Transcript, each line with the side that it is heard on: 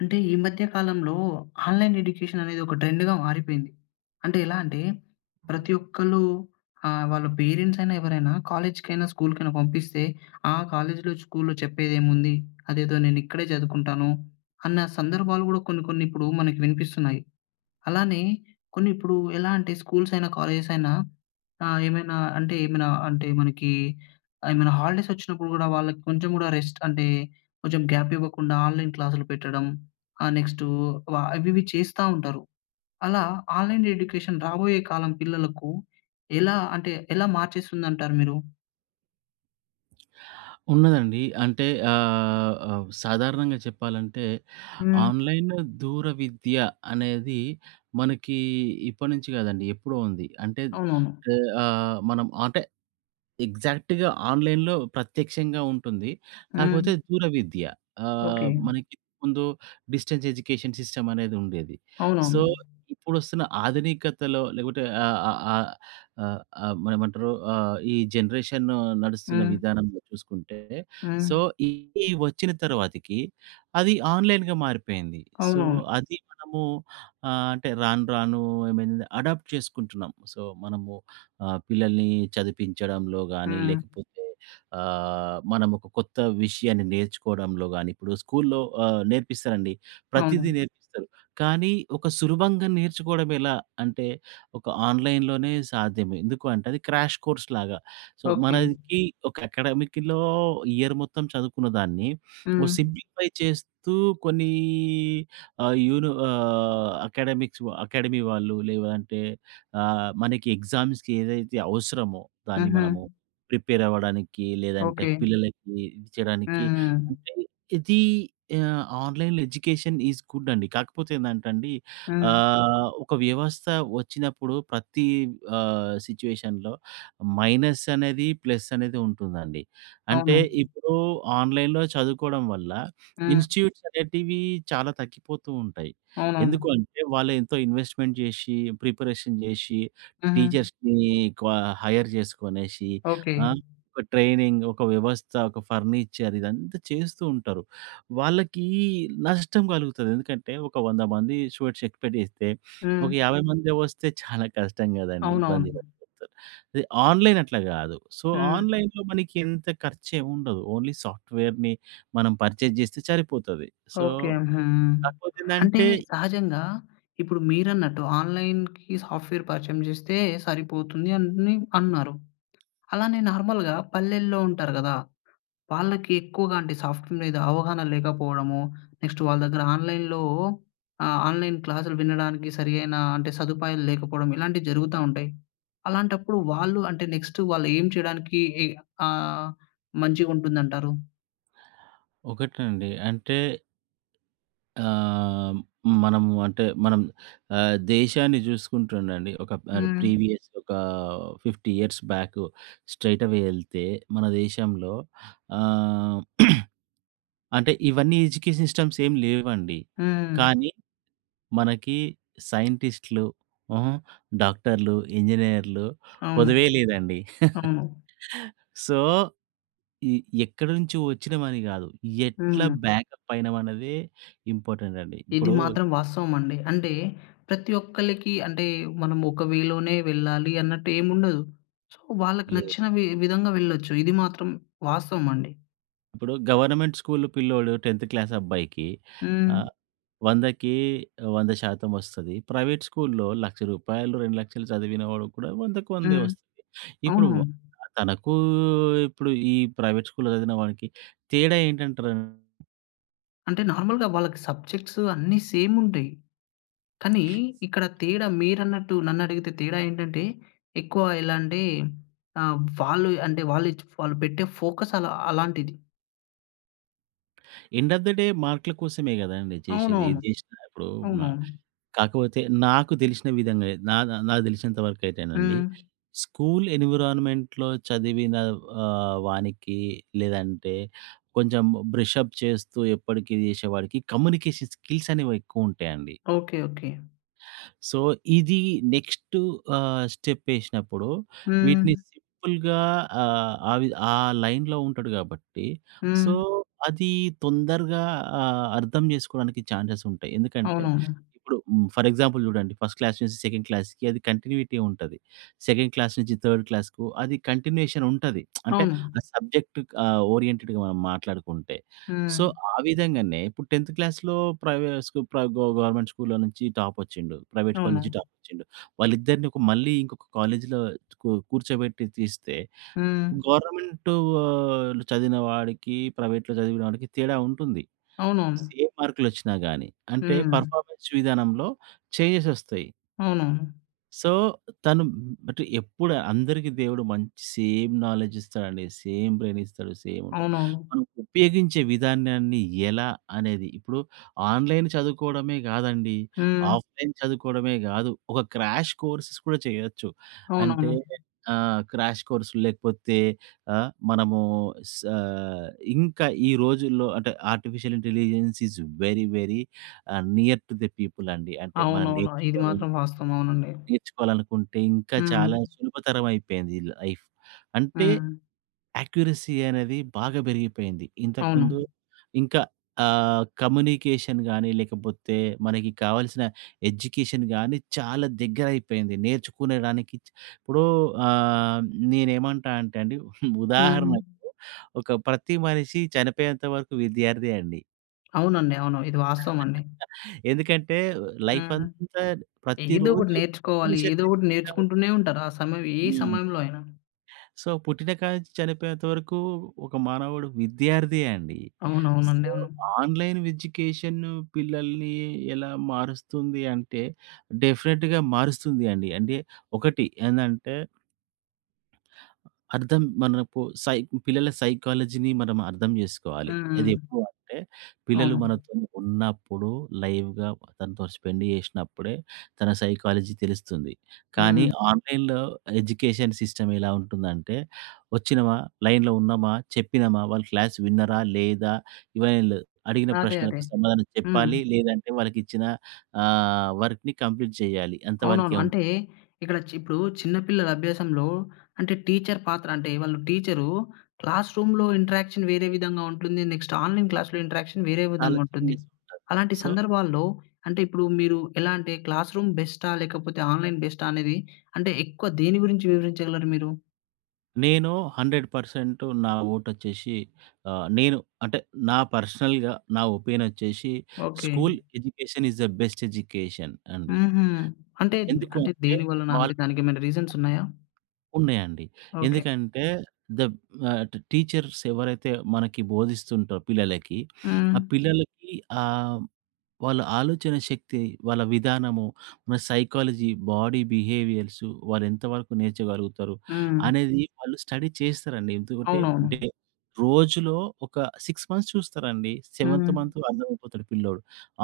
left: అంటే ఈ మధ్య కాలంలో ఆన్లైన్ ఎడ్యుకేషన్ అనేది ఒక ట్రెండ్‌గా మారిపోయింది. అంటే ఎలా అంటే ప్రతి ఒక్కలు ఆహ్, వాళ్ళ పేరెంట్స్ అయినా ఎవరైనా. కాలేజ్‌కైనా స్కూల్‌కైనా పంపిస్తే, ఆ కాలేజీలో స్కూల్‌లో చెప్పేదేముంది. అదేదో నేను ఇక్కడే చదువుకుంటాను అన్న సందర్భాలు గూడా కొన్ని కొన్ని ఇప్పుడు మనకు వినిపిస్తున్నాయి. అలానే కొన్ని ఇప్పుడు ఎలా అంటే స్కూల్స్ అయినా కాలేజెస్ అయినా. ఆహ్, ఏమైనా అంటే ఏమైనా అంటే మనకి ఏమైనా హాలిడేస్ వచ్చినప్పుడు గూడా వాళ్ళకి కొంచెం గూడా రెస్ట్ అంటే కొంచెం గ్యాప్ ఇవ్వకుండా ఆన్లైన్ క్లాస్‌లు పెట్టడం. ఆహ్, నెక్స్టూ వా అవి ఇవి చేస్తా ఉంటారు. అలా ఆన్లైన్ ఎడ్యుకేషన్ రాబోయే కాలం పిల్లలకు ఎలా అంటే ఎలా మార్చేస్తుందంటారు మీరు?
right: ఉన్నదండి. అంటే ఆహ్, ఆహ్, సాధారణంగా చెప్పాలంటే
left: హ్మ్.
right: ఆన్లైన్ దూరవిద్య అనేది. మనకి ఇప్పటినుంచి కాదండి ఎప్పుడో ఉంది. అంటే
left: అవునవును.
right: ఇ ఆహ్, మనం అంటే ఎగ్జాక్ట్‌గా ఆన్లైన్‌లో ప్రత్యక్షంగా ఉంటుంది. కాకపోతే
left: హ్మ్.
right: దూరవిద్య ఆహ్,
left: ఓకే.
right: మనకి ఇంతకు ముందు డిస్టెన్స్ ఎడ్యుకేషన్ సిస్టమ్ అనేది ఉండేది. సో,
left: అవునవును.
right: ఇప్పుడు వస్తున్న ఆధునికతలో లేకపోతే ఆహ్, ఆహ్, ఆహ్, ఆహ్, ఆహ్, మన ఏమంటారు ఆహ్, ఈ జనరేషను నడుస్తున్న
left: హ్మ్.
right: విధానంలో చూసుకుంటే.
left: హ్మ్.
right: సో, ఇది వచ్చిన తర్వాతకి అది ఆన్లైన్‌గా మారిపోయింది. సో,
left: అవునవును.
right: అది మనము ఆహ్, అంటే రాను రాను ఐ మీన్ అడాప్ట్ చేసుకుంటున్నాం. సో, మనము ఆహ్, పిల్లల్ని చదివించడంలో గాని
left: హ్మ్.
right: లేకపోతే ఆహ్, మనం ఒక కొత్త విషయాన్ని నేర్చుకోవడంలో గాని. ఇప్పుడు స్కూల్‌లో ఆహ్, నేర్పిస్తారండి. ప్రతీదీ
left: అవును.
right: నేర్పిస్తారు. కానీ ఒక సులభంగా నేర్చుకోవడం ఎలా అంటే ఒక ఆన్లైన్‌లోనే సాధ్యమే. ఎందుకు అంటే అది క్రాష్ కోర్స్‌లాగా. So,
left: okay.
right: మనకి ఒక అకాడెమిక్‌లో ఇయర్ మొత్తం చదువుకున్న దాన్ని, ఓ
left: హ్మ్.
right: సింప్లిఫై చేస్తూ కొన్నీ ఆహ్, యూని ఆహ్, అకాడెమిక్స్ వ అకాడమీ వాళ్ళు. లేవంటే ఆహ్, మనకి ఎగ్జామ్స్‌కి ఏదైతే అవసరమో, దాన్ని
left: హుహు.
right: మనము ప్రిపేర్ అవ్వడానికి. లేదంటే
left: ఓకే.
right: పిల్లలకి ఇది చేయడానికి
left: హుహు.
right: అంటే, ఇది ఆహ్, ఆన్లైన్ ఎడ్యుకేషన్ ఈస్ గుడ్ అండి. కాకపోతే ఏందంటే అండి.
left: హ్మ్.
right: ఆహ్, ఒక వ్యవస్థ వచ్చినప్పుడు. ప్రతి ఆహ్, సిట్యుయేషన్‌లో మైనస్ అనేది, ప్లస్ అనేది ఉంటుందండి. అంటే
left: అవును.
right: ఇప్పుడు ఆన్లైన్‌లో చదువుకోవడం వల్ల.
left: హ్మ్.
right: ఇన్‌స్టి‌ట్యూట్స్ అనేటివి చాలా తగ్గిపోతూ ఉంటాయి.
left: అవునవును.
right: ఎందుకు అంటే, వాళ్ళు ఎంతో ఇన్వెస్ట్‌మెంట్ జేశి, ప్రిపరేషన్ జేశి.
left: హుహు.
right: టీచర్స్‌ని క్వ హైర్ చేసుకొనేసి.
left: ఓకే.
right: ఆ! ఒక ట్రైనింగ్, ఒక వ్యవస్థ, ఒక ఫర్నిచర్ ఇదంతా చేస్తూ ఉంటారు. వాళ్ళకి నష్టం కలుగుతది. ఎందుకంటే ఒక 100 మంది స్టూడెంట్స్ ఎక్స్‌పెక్ట్ చేస్తే, ఒక
left: హ్మ్.
right: 50 మంది వస్తే చాలా కష్టం కదండీ. ఇబ్బంది
left: అవునవును.
right: [unintelligible] ఆన్లైన్ అట్లా గాదు. సో,
left: హ్మ్.
right: ఆన్లైన్‌లో మనకి ఇంత ఖర్చు ఏం ఉండదు. ఓన్లీ సాఫ్ట్‌వే‌ర్‌ని మనం పర్చేజ్ చేస్తే సరిపోతది. So,
left: okay. హుహు.
right: కాకపోతే
left: అంటే
right: ఏందంటే
left: సహజంగా ఇప్పుడు మీరన్నట్టు ఆన్లైన్‌కి సాఫ్ట్‌వేర్ పరిచయం చేస్తే సరిపోతుంది అని అన్నారు. అలానే నార్మల్‌గా పల్లెల్లో ఉంటారు గదా! వాళ్ళకి ఎక్కువగా అంటే సాఫ్ట్‌వేర్ మీద అవగాహన లేకపోవడము. నెక్స్ట్ వాళ్ళ దగ్గర ఆన్లైన్‌లో ఆహ్, ఆన్లైన్ క్లాసులు వినడానికి సరైన అంటే సదుపాయాలు లేకపోవడం. ఇలాంటివి జరుగుతా ఉంటాయి. అలాంటప్పుడు వాళ్ళు అంటే నెక్స్ట్ వాళ్ళు ఏం చేయడానికి ఇ ఆహ్, మంచిగుంటుందంటారు?
right: ఒకటండి అంటే ఆహ్, మనము అంటే మనం ఆహ్, దేశాన్ని చూసుకుంటు ఉండండి. ఒక పర్
left: హ్మ్.
right: ప్రీవియస్ ఒకా 50 ఇయర్స్ బ్యాకు. స్ట్రెయిట్ అవే యేళ్తే, మన దేశంలో ఆహ్, అంటే ఇవన్నీ ఎడ్యుకేషన్ సిస్టమ్స్ ఏం లేవండి.
left: హ్మ్.
right: కానీ మనకి సైంటిస్టులు, హుహు. డాక్టర్లు, ఇంజనీర్లు
left: అవును.
right: కొదువే లేదండి.
left: అవును.
right: సో, ఇ ఎక్కడి నుంచి వచ్చినమని కాదు. ఎట్లా
left: హుహు.
right: బ్యాకప్ అయినం అన్నదే ఇంపార్టెంట్ అండి.
left: ఇది
right: ఇప్పుడూ
left: మాత్రం వాస్తవం అండి. అంటే ప్రతి ఒక్కళ్లకి అంటే, మనం ఒక వేలోనే వెళ్ళాలి అన్నట్టు ఏం ఉండదు. సో, వాళ్ళకి
right: లేవు.
left: నచ్చిన వి విధంగా వెళ్ళొచ్చు. ఇది మాత్రం వాస్తవం అండి.
right: ఇప్పుడు గవర్నమెంట్ స్కూల్ పిల్లోడు 10థ్ క్లాస్ అబ్బాయికి.
left: హ్మ్.
right: ఆహ్, 100కి 100 శాతం వస్తది. ప్రైవేట్ స్కూల్‌లో రూ. 1,00,000 2,00,000 చదివిన వాడు కూడా 100కు వందే
left: హ్మ్.
right: వస్తది. ఇప్పుడు
left: అవును.
right: వ తనకూ, ఇప్పుడు ఈ ప్రైవేట్ స్కూల్‌లో చదివిన వాడికి తేడా ఏంటంటరు?
left: అంటే నార్మల్‌గా వాళ్ళకి సబ్జెక్ట్స్ అన్ని సేమ్ ఉంటాయి. కానీ ఇక్కడ తేడా మీరన్నట్టు నన్ను అడిగితే తేడా ఏంటంటే, ఎక్కువ ఇలాంటి ఆహ్, వాళ్ళు అంటే వాళ్ళు ఇచ్ వాళ్ళు పెట్టే ఫోకస్ అలా అలాంటిది.
right: ఎండ్ ఆఫ్ ద డే మార్కుల కోసమే కదండీ చేసేది.
left: అవునవును.
right: ఏది చేసినా ఇప్పుడు మ
left: అవును.
right: కాకపోతే నాకు తెలిసిన విధంగా, నా నాకు తెలిసినంత వరకు అయితేనండి,
left: హ్మ్.
right: స్కూల్ ఎన్విరాన్‌మెంట్‌లో చదివిన ఆహ్, వానికి, లేదంటే కొంచెం బ్రషప్ చేస్తూ, ఎప్పటికీ చేసేవాడికి కమ్యూనికేషన్ స్కిల్స్ అనేవి ఎక్కువుంటాయండి.
left: ఓకే. ఓకే.
right: సో, ఇది నెక్స్ట్ ఆహ్, స్టెప్ యేసినప్పుడు. వీటిని
left: హ్మ్.
right: సింపుల్‌గా ఆహ్, ఆ విధ ఆ లైన్‌లో ఉంటాడు కాబట్టి, సో,
left: హ్మ్.
right: అది తొందరగా ఆహ్, అర్థం చేసుకోవడానికి ఛాన్సెస్ ఉంటాయి. ఎందుకంటే,
left: అవునవును.
right: ఇప్పుడు ఫర్ ఎగ్జాంపుల్ చూడండి. ఫస్ట్ క్లాస్ నుంచి సెకండ్ క్లాస్‌కి అది కంటిన్యూటీ ఉంటది. సెకండ్ క్లాస్ నుంచి థర్డ్ క్లాస్‌కు అది కంటిన్యూయేషన్ ఉంటది. అంటే
left: అవును.
right: ఆ సబ్జెక్ట్ ఆహ్, ఓరియెంటెడ్‌గా మనం మాట్లాడుకుంటే. సో,
left: హ్మ్.
right: ఆ విధంగానే ఇప్పుడు 10థ్ క్లాస్‌లో ప్రేవే స్కూ ప్ర గ గ గవర్నమెంట్ స్కూల్‌లో నుంచి టాపొచ్చిండు. ప్రైవేట్ స్కూల్ నుంచి
left: అవును.
right: టాపొచ్చిండు. వాళ్ళిద్దరిని ఒక మళ్ళీ ఇంకొక కాలేజ్‌లో కూ కూర్చోబెట్టి తీస్తే,
left: హ్మ్.
right: గవర్నమెంటు ఆహ్, చదివిన వాడికి, ప్రైవేట్‌లో చదివిన వాడికి తేడా ఉంటుంది.
left: అవునవును.
right: ఏ మార్కులొచ్చినా గాని. అంటే
left: హ్మ్.
right: పర్‌ఫా‌మె‌న్స్ విధానంలో చెంజెస్ వస్తాయి.
left: అవునవును.
right: సో, తను అంటె ఎప్పుడు అందరికీ దేవుడు మంచి సేమ్ నాలెడ్జ్ ఇస్తాడండి. సేమ్ బ్రెయిన్ ఇస్తాడు, సేమ్ ఉంటది.
left: అవునవును.
right: మనం ఉపయోగించే విధానాన్ని ఎలా అనేది ఇప్పుడు ఆన్‌లైన్ చదువుకోవడమే కాదండి.
left: హ్మ్.
right: ఆఫ్‌లైన్ చదువుకోవడమే కాదు. ఒక క్రాష్ కోర్సెస్ కూడా చేయొచ్చు. అంటే
left: అవునవును.
right: ఆ! క్రాష్ కోర్స్ లేకపోతే. ఆ! మనమూ సా ఇంకా ఈ రోజుల్లో అంటే artificial intelligence is very, very uh, near to the people అండి. అంటే మనం
left: అవునవును. ఇది
right: నేర్చుకో...
left: మాత్రం వాస్తవం. అవునండి.
right: నేర్చుకోవాలనుకుంటే ఇంకా చాలా
left: హ్మ్.
right: సులభతరమైపోయింది ఈ లైఫ్. అంటే,
left: హ్మ్.
right: యాక్యురసీ అనేది బాగా పెరిగిపోయింది. ఇంతకుముందు
left: అవును.
right: ఇంకా ఆహ్, కమ్యూనికేషన్ గాని, లేకపోతే మనకి కావాల్సిన ఎడ్యుకేషన్‌ గాని చాలా దగ్గరైపోయింది. నేర్చుకునేడానికి ఇప్పుడూ ఆహ్, నేనేమంటానంటే అండి. ఉదాహరణకు
left: హ్మ్.
right: ఒక ప్రతి మనిషి చనిపోయేంత వరకు విద్యార్దే అండి.
left: అవునండి. అవును. ఇది వాస్తవం అండి.
right: ఎందుకంటే, లైఫ్
left: హ్మ్.
right: అంతా
left: ఏదో ఒకటి
right: ప్రతిరోజు ఏదో
left: నేర్చుకోవాలి.
right: విషయం
left: ఏదో ఒకటి
right: నేర్చుకుంటా ఉ
left: నేర్చుకుంటూనే ఉంటారు. ఆ సమయంలో ఏ
right: హ్మ్.
left: సమయంలో అయినా.
right: సో, పుట్టినకాడి నుంచి చనిపోయేంత వరకూ, ఒక మానవుడు విద్యార్దే అండి. సో,
left: అవునవునండీ .అవును.
right: ఆన్‌లైన్ ఎడ్యుకేషన్ పిల్లల్ని ఎలా మారుస్తుంది అంటే, డెఫినిట్‌గా మారుస్తుందండి. అంటే ఒకటి ఎందంటే... అర్థం మనపు సై పిల్లల సైకాలజీని మనం అర్థం చేసుకోవాలి.
left: హుహు.
right: అది ఎప్పుడు అంటే, పిల్లలు
left: అవును.
right: మనతో ఉన్నప్పుడు లైవ్‌గా తనతో స్పెండ్ చేసినప్పుడే, తన సైకాలజీ తెలుస్తుంది. కానీ,
left: హ్మ్.
right: ఆన్‌లైన్‌లో ఎడ్యుకేషన్ సిస్టమ్ ఎలా ఉంటుందంటే వచ్చినమా, లైన్‌లో ఉన్నామా, చెప్పినమా, వాళ్ళు క్లాస్ విన్నరా లేదా! ఇవన్ని లేదు. అడిగిన
left: అదే, అదే.
right: ప్రశ్నలకు సమాధానం
left: హ్మ్.
right: చెప్పాలి. లేదంటే, వాళ్ళకి ఇచ్చిన ఆహ్, వర్క్‌ని కంప్లీట్ చేయాలి అంత వరకే
left: అవునవును.
right: ఉం
left: అంటే, ఇక్కడ చి ఇప్పుడు చిన్న పిల్లల అభ్యాసంలో, అంటే టీచర్ పాత్ర అంటే, వాళ్ళు టీచరూ క్లాస్ రూమ్‌లో ఇంటరాక్షన్ వేరే విధంగా ఉంటుంది. నెక్స్ట్ ఆన్‌లైన్
right: అ
left: క్లాస్‌లో ఇంటరాక్షన్ వేరే
right: చాలా
left: విధంగా ఉంటుంది.
right: చేంజెస్ ఉంటది.
left: అలాంటి
right: సో
left: సందర్భాల్లో అంటే, ఇప్పుడు మీరు ఎలా అంటే క్లాస్ రూమ్ బెస్టా? లేకపోతే ఆన్‌లైన్ బెస్టా? అనేది అంటే ఎక్కువ దేని గురించి వివరించగలరు మీరు?
right: నేను 100% నా ఓటొచ్చేసి ఆహ్, నేను అంటే, నా పర్సనల్‌గా నా ఒపీనొచ్చేషి
left: okay.
right: School education is a best education అండి.
left: హుహు. అంటే, ద్
right: ఎందుకు
left: అంటే
right: అంటే,
left: దేనివలన
right: వాళ్
left: అంటే, దానికేమన్నా రీజన్సున్నాయా?
right: ఉన్నయండి.
left: ఓకే.
right: ఎందుకంటే, దబ్ ఆహ్, ట్ టీచర్స్ ఎవరైతే మనకి బోధిస్తుంటరో పిల్లలకి. ఆ
left: హ్మ్.
right: పిల్లలకి ఆహ్, హ్మ్. వాళ్ళ ఆలోచన శక్తి, వాళ్ళ విధానము, మ సైకాలజీ, బాడీ బిహేవియర్సు, వాళ్ళేంత వరకు నేర్చగలుగుతారు,
left: హ్మ్.
right: అనేది వాళ్ళు స్టడీ చేసేశారండి. ఎందుకంటే,
left: అవునవును.
right: డే రోజులో ఒక 6 మంత్స్ చూస్తారండి, సెవెంత్
left: హ్మ్.
right: మంతు అర్థమైపోతాడు పిల్లోడు.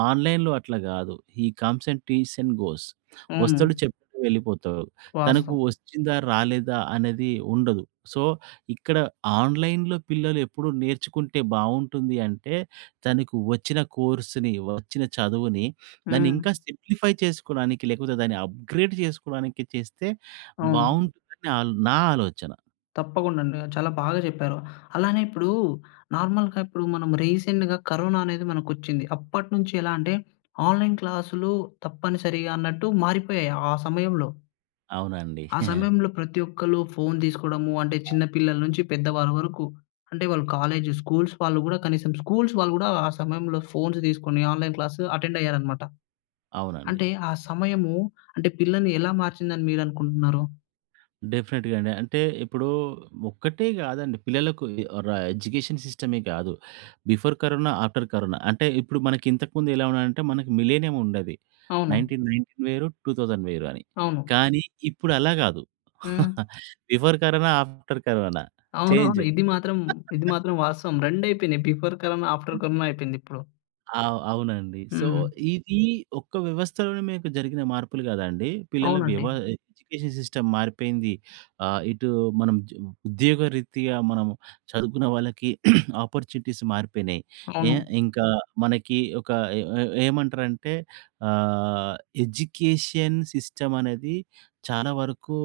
right: ఆన్‌లైన్‌లో అట్లా గాదు, he comes and, teaches and goes వస్తడు,
left: అవును.
right: చెప్తడు, వెళ్ళిపోతా తనకు
left: వాస్తవం.
right: వచ్చిందా, రాలేదా అనేది ఉండదు. సో, ఇక్కడ ఆన్‌లైన్‌లో పిల్లలెప్పుడు నేర్చుకుంటే బావుంటుంది అంటే, తనకు వచ్చిన కోర్సుని, వచ్చిన చదువుని,
left: హ్మ్.
right: దాన్నింకా సింప్లిఫై చేసుకోడానికి, లేకపోతే దాన్ని అప్‌గ్రేడ్ చేసుకోవడానికి చేస్తే
left: అవును.
right: బావుంటుందని ఆల్ నా ఆలోచన.
left: తప్పకుండ అండి. చాలా బాగా చెప్పారు. అలానే ఇప్పుడు నార్మల్‌గా ఇప్పుడు మనం రీసెంట్‌గా కరోనా అనేది మనకొచ్చింది. అప్పటి నుంచి ఎలా అంటే, ఆన్‌లైన్ క్లాస్‌లు తప్పనిసరిగా అన్నట్టు మారిపోయాయి ఆ సమయంలో.
right: అవునండి.
left: ఆ సమయంలో ప్రతి ఒక్కళ్ళు ఫోన్ తీసుకోవడము. అంటే, చిన్న పిల్లల నుంచి పెద్ద వారి వరకు. అంటే వాళ్ళు కాలేజు స్కూల్స్ వాళ్ళు గూడా కనీసం, స్కూల్స్ వాళ్ళు గూడా ఆ సమయంలో ఫోన్స్ తీసుకొని, ఆన్‌లైన్ క్లాస్ అటెండ్ అయ్యారనమాట.
right: అవునండి.
left: అంటే, ఆ సమయము అంటే పిల్లల్ని ఎలా మార్చింది అని మీరు అనుకుంటున్నారు?
right: డెఫినిట్‌గా అండి. అంటే ఇప్పుడు ఒక్కటే గాదండి. పిల్లలకు ఇది ర ఎడ్యుకేషన్ సిస్టమే కాదు. Before corona, after corona. అంటే ఇప్పుడు మనకి ఇంతకు ముందు ఎలా ఉన్నాదంటే, మనకి మిలినియం ఉండేది.
left: అవును.
right: 1919 వేరు. 2000 వేరు అని.
left: అవును.
right: కానీ ఇప్పుడు అలా కాదు.
left: హ్మ్.
right: Before corona, after corona change.
left: అవునవును. ఇది మాత్రం ఇది మాత్రం వాస్తవం. 2 అయిపోయినాయి. బిఫోర్ కరోనా, ఆఫ్టర్ కరోనా అయిపోయింది ఇప్పుడు.
right: అవ్ అవునండి. సో,
left: హ్మ్.
right: ఇది ఒక్క వ్యవస్థలోనే మీకు జరిగిన మార్పులు కాదండి. పిల్లల వ్యవ
left: అవునండి.
right: ఎడ్యుకేషన్ సిస్టమ్ మారిపోయింది. ఆహ్, ఇటు మనం జ్ ఉద్యోగరీతగా మనం చదువుకున్న వాళ్ళకి ఆపార్చునిటీస్ మారిపోయినాయి. ఏ
left: అవును.
right: ఇంకా మనకి ఒక ఎ ఎ ఏమంటారంటే ఆహ్, ఎడ్యుకేషన్ సిస్టమ్ అనేది, చాలా వరకు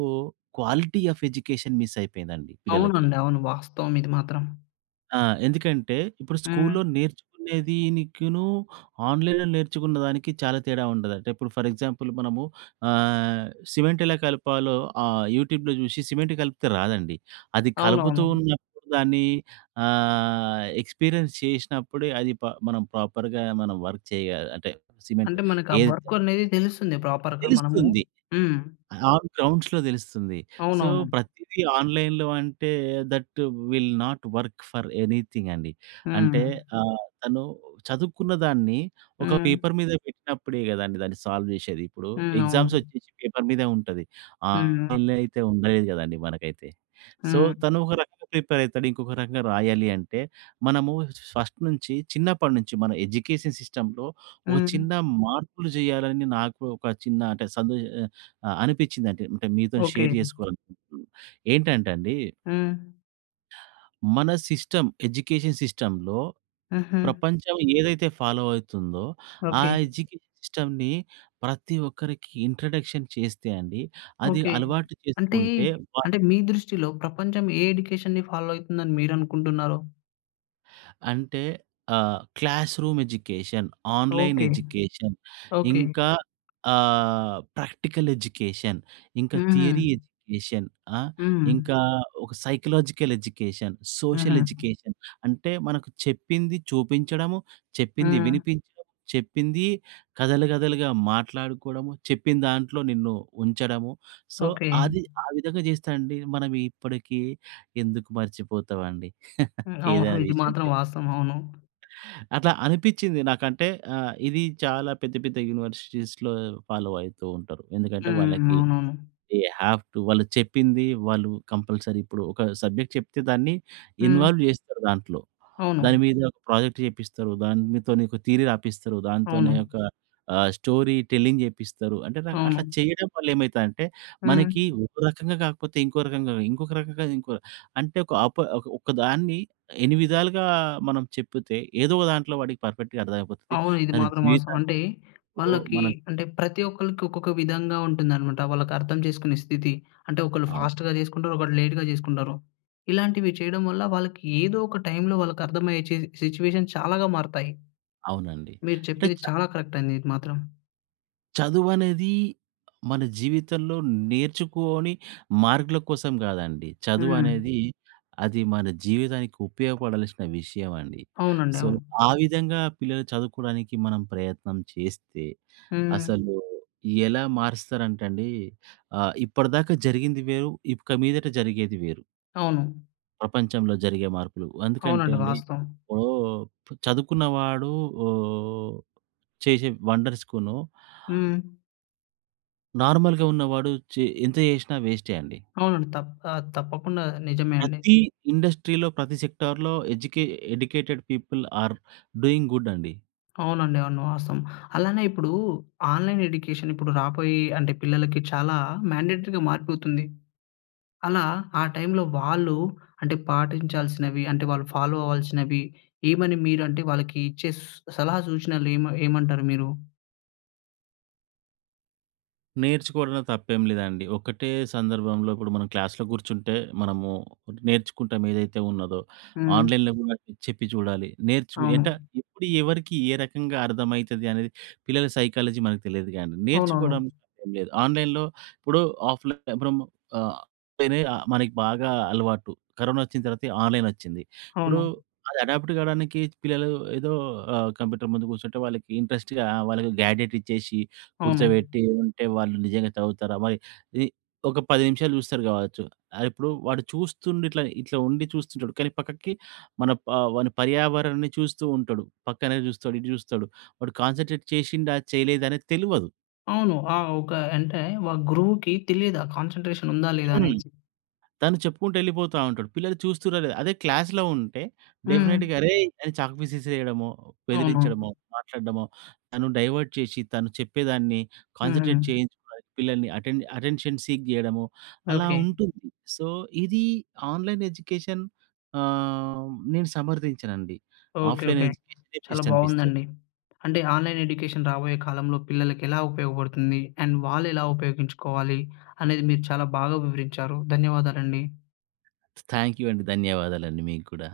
right: క్వాలిటీ ఆఫ్ ఎడ్యుకేషన్ మిస్ అయిపోయిందండి పిల్లలకి.
left: అవునండి. అవును. వాస్తవం ఇది మాత్రం.
right: ఆ! ఎందుకంటే ఇప్పుడు
left: హ్మ్.
right: స్కూల్‌‌లో నేర్చుకునేదినికిను ఆన్‌లైన్‌లో నేర్చుకున్నదానికి చాలా తేడా ఉండదంటే ఇప్పుడు ఫర్ ఎగ్జాంపుల్ మనము ఆహ్, సిమెంట్ ఎలా కలపాలో ఆహ్, యూట్యూబ్‌లో చూశి సిమెంట్ కలిపితే రాదండి. అది కలుపుతూ
left: అవునవును.
right: ఉన్నప్పుడు దాన్ని ఆహ్, ఎక్స్‌పీరియన్స్ చేసినప్పుడే అది ప మనం ప్రాపర్‌గా మనం వర్క్ చేయా అంటే సిమెంట్
left: అంటే మనకు ఆ
right: ఏ
left: వర్క్ అనేది తెలుస్తుంది. ప్రాపర్‌గా మనము
right: తెలుస్తుంది.
left: హ్మ్.
right: ఆన్ గ్రౌండ్స్‌లో తెలుస్తుంది. సో,
left: అవునవును.
right: ప్రతీదీ ఆన్‌లైన్‌లో అంటే that will not work for anything అండి. అంటే
left: హ్మ్.
right: ఆహ్, తను చదువుకున్న దాన్ని ఒక
left: హ్మ్.
right: పేపర్ మీద పెట్టినప్పుడే కదండీ, దాన్ని సాల్వ్ చేసేది. ఇప్పుడు
left: హ్మ్. అవును.
right: ఎగ్జామ్స్ వచ్చేసి పేపర్ మీదే ఉంటది.
left: హ్మ్.
right: ఆన్‌లైన్‌లో అయితే ఉండదు కదండీ మనకైతే. సో,
left: హ్మ్.
right: తను ఒక రకంగా ప్రిపేర్ అవుతాడు. ఇంకొక రకంగా రాయాలి అంటే మనము ఫస్ట్ నుంచి చిన్నప్పటినుంచి మన ఎడ్యుకేషన్ సిస్టమ్‌లో ఒక
left: హ్మ్.
right: చిన్న మార్పులు చెయ్యాలని నాకు ఒక చిన్న అంటే సందే ఆహ్, అనిపించిందండి అంటే మీతో షేర్
left: ఓకె.
right: చేసుకోవాలనుకుంటున్నాను. ఏంటంటే అండి
left: హ్మ్.
right: మన సిస్టమ్, ఎడ్యుకేషన్ సిస్టమ్‌లో
left: హుహు.
right: ప్రపంచం ఏదైతే ఫాలో అవుతుందో ఆ
left: ఓకె.
right: ఎడ్యుకేషన్ సిస్టమ్‌ని ప్రతి ఒక్కరికి ఇంట్రడక్షన్ చేస్తే అండి అది
left: ఓకె.
right: అలవాటు
left: అంటే,
right: చేసుకుంటే వా
left: అంటే మీ దృష్టిలో ప్రపంచం ఏ ఎడ్యుకేషన్‌ని ఫాలో అవుతుందని మీరనుకుంటున్నారో?
right: అంటే ఆహ్, classroom education, online
left: okay.
right: Education,
left: okay.
right: ఇంకా ఆహ్, ప్రాక్టికల్ ఎడ్యుకేషన్, ఇంక
left: హుహు.
right: థియరీ ఎడ్యుకేషన్, ఆహ్,
left: హ్మ్.
right: ఇంకా ఒక సైకలాజికల్ ఎడ్యుకేషన్, సోషల్
left: హుహు.
right: ఎడ్యుకేషన్, అంటే మనకు చెప్పింది చూపించడము, చెప్పింది
left: హ్మ్.
right: వినిపించడం. చెప్పింది కథలు కథలుగా మాట్లాడుకోవడము. చెప్పిందాంట్లో నిన్ను ఉంచడము. So,
left: okay.
right: అది ఆ విధంగా చేస్తే అండి మనం ఇప్పటికి ఎందుకు మర్చిపోతామండి. ఏదైనా
left: అవును. ఇది
right: విషయం
left: మాత్రం
right: చెప్తే
left: వాస్తవం. అవును.
right: అట్లా అనిపించింది. నాకంటే ఆహ్, ఇది చాలా పెద్ద, పెద్ద యూనివర్సిటీస్‌లో ఫాలో అయితూ ఉంటారు. ఎందుకంటే,
left: హ్మ్.
right: వాళ్ళకి
left: అవునవును.
right: దె హావ్ టు వాళ్ళు చెప్పింది వాళ్ళు కంపల్సరీ ఇప్పుడు ఒక సబ్జెక్ట్ చెప్తే దాన్ని
left: హ్మ్.
right: ఇన్వాల్వ్ చేస్తారు దాంట్లో. దాని
left: అవును.
right: మీద ఒక ప్రాజెక్ట్ చేపిస్తారు. దానితో నీకు థియరీ రాపిస్తారు. దాంతోనే
left: అవును.
right: ఒక ఆహ్, స్టోరీ టెల్లింగ్ చేపిస్తారు. అంటే, న అట్లా
left: అవును.
right: చేయడం వల్ల ఏమైతదంటే,
left: హ్మ్.
right: మనకి ఒక రకంగా కాకపోతే ఇంకో రకంగా, ఇంకొక రకంగా ఇంకో అంటే, ఒక అప ఒకదాన్ని ఎన్ని విధాలుగా మనం చెప్తే ఏదో ఒక దాంట్లో, వాడికి పర్ఫెక్ట్‌గా అర్థమైపోతది.
left: అవును ఇది
right: తన
left: మాత్రం వాస్తవం.
right: జీవితాన్ని
left: అంటే,
right: ఇప్పుడు
left: వాళ్ళకి
right: మనం
left: అంటే ప్రతి ఒక్కళ్ళకి ఒక్కొక్క విధంగా ఉంటుందన్నమాట. వాళ్ళకి అర్థం చేసుకునే స్థితి. అంటే, ఒకళ్ళు
right: అవ్
left: ఫాస్ట్‌గా చేసుకుంటారు. ఒకరు లేట్‌గా చేసుకుంటారు. ఇలాంటివి చేయడం వల్ల వాళ్ళకి ఏదో ఒక టైంలో వాళ్ళకి అర్థమయ్యే చే సిట్యుయేషన్ చాలాగా మారుతాయి.
right: అవునండి.
left: మీరు
right: అంటే
left: చెప్పింది
right: చ
left: చాలా కరెక్ట్ అండి. ఇది మాత్రం.
right: చదువనేది మన జీవితంలో నేర్చుకొని, మార్కుల కోసం కాదండి.
left: హ్మ్.
right: చదువనేది అది మన జీవితానికి ఉపయోగపడాల్సిన విషయమండి.
left: అవునండి.
right: సో,
left: అవును.
right: ఆ విధంగా పిల్లలు చదువుకోడానికి మనం ప్రయత్నం చేస్తే
left: హ్మ్.
right: అసలు ఎలా మారుస్తారంటండి ఆహ్, ఇప్పటిదాకా జరిగింది వేరు. ఇక మీదట జరిగేది వేరు.
left: అవును.
right: ప్రపంచంలో జరిగే మార్పులు అందుకంటే
left: అవునండి.
right: అండి.
left: వాస్తవం.
right: ఇప్పుడూ చదువుకున్నవాడు ఓహ్! చేసే వండర్స్‌కూను...
left: హ్మ్.
right: నార్మల్‌గా ఉన్నవాడు చె ఎంత చేసినా వేస్టే అండి.
left: అవునండి. తప్ప ఆహ్, తప్పకుండా నిజమే అండి.
right: ప్రతీ ఇండస్ట్రీలో ప్రతి సెక్టార్‌లో ఎడ్యుకే educated people are doing good అండి.
left: అవునండి. అవును. వాస్తవం. అలానే ఇప్పుడు ఆన్‌లైన్ ఎడ్యుకేషన్ ఇప్పుడు రాబోయే అంటే పిల్లలకి చాలా మ్యాన్‌డేటరీగా మారిపోతుంది. అలా ఆ టైమ్‌లో వాళ్ళూ అంటే పాటించాల్సినవి, అంటే వాళ్ళు ఫాలో అవ్వాల్సినవి ఏమని మీరు అంటే వాళ్ళకి ఇచ్చే సూ సలహా సూచనలు ఏమ్ ఏమంటారు మీరు?
right: నేర్చుకోవడంలో తప్పేంలేదండి. ఒకటే సందర్భంలో ఇప్పుడు మనం క్లాస్‌లో కూర్చుంటే మనము నేర్చుకుంటాం ఏదైతే ఉన్నదో.
left: హ్మ్.
right: ఆన్‍లైన్‍లో కూడా చెప్పి చూడాలి. నేర్చు అంట
left: అవును.
right: ఎప్పుడు ఎవరికి, ఏ రకంగా అర్థమైతదనేది పిల్లల సైకాలజీ మనకు తెలియదు. కానీ,
left: అవునవును.
right: నేర్చుకోవడానికి తప్పేం లేదు. ఆన్‍లైన్‍లో ఇప్పుడు ఆఫ్‍లైన్ ఇప్పుడు మ్ అ పెనే ఆహ్, మనకి బాగా అలవాటు. కరోనా వచ్చిన తర్వాత ఆన్‍లైన్ వచ్చింది. ఇప్పుడు
left: అవును.
right: అది అడాప్ట్ కావడానికి పిల్లలు ఏదో ఆహ్, కంప్యూటర్ ముందు కూసుంటే వాళ్ళకి ఇంట్రెస్ట్‌గా వాళ్ళకి గ్యాడెట్ ఇచ్చేసి,
left: అవును.
right: కూర్చోబెట్టి ఉంటే వాళ్ళు నిజంగా చదువుతారా మరి? ఇది ఒక 10 నిమిషాలు చూస్తరు కావచ్చు. ఇప్పుడు వాడు చూస్తుండిట్ల, ఇట్లా ఉండి చూస్తుంటడు. కానీ, పక్కకి మన వాని పర్యావరణాన్ని చూస్తూ ఉంటడు, పక్కనే చూస్తడు, ఇటు చూస్తడు, వాడు కాన్సంట్రేట్ చేసిండా, చేయలేదా అనేది తెలువదు.
left: అవును ఆ! ఒక అంటే ఒక గురువుకి తెలియదు ఆ కాన్సన్‌ట్రేషన్ ఉందా లేదా
right: హ్మ్.
left: అనేసి.
right: తను చెప్పుకుంటూ వెళ్ళిపోతా ఉంటడు, పిల్లలు చూస్తుర్రా లేదా. అదే క్లాస్‌లో ఉంటే
left: హ్మ్.
right: డెఫినిట్‌గా అరేయ్! అని చాక్ పీస్ ఇసిరేయడమో,
left: అవును.
right: బెదిరించడమో, మాట్లాడడమో, తను డైవర్ట్ చేసి, తను చెప్పేదాన్ని
left: ఉహూ.
right: కాన్సంట్రేట్ చేయించుకోవడానికి పిల్లల్ని అటెన్ అటెన్షన్ సీక్ చేయడము అలా
left: ఓకే.
right: ఉంటుంది. సో, ఇది ఆన్‍లైన్ ఎడ్యుకేషన్ ఆహ్, నేను సమర్థించనండి.
left: ఓకే.
right: Offline
left: okay.
right: ఎడ్యుకేషనే
left: చాలా
right: బెస్టనిపిస్తది.
left: బాగుందండి. అంటే ఆన్‌లైన్‌ ఎడ్యుకేషన్ రాబోయే కాలంలో పిల్లలకి ఎలా ఉపయోగపడుతుంది? అండ్ వాళ్ళు ఎలా ఉపయోగించుకోవాలి అనేది మీరు చాలా బాగా వివరించారు. ధన్యవాదాలండి.
right: థ్యాంక్యూ అండి. ధన్యవాదాలండి మీకు కూడా.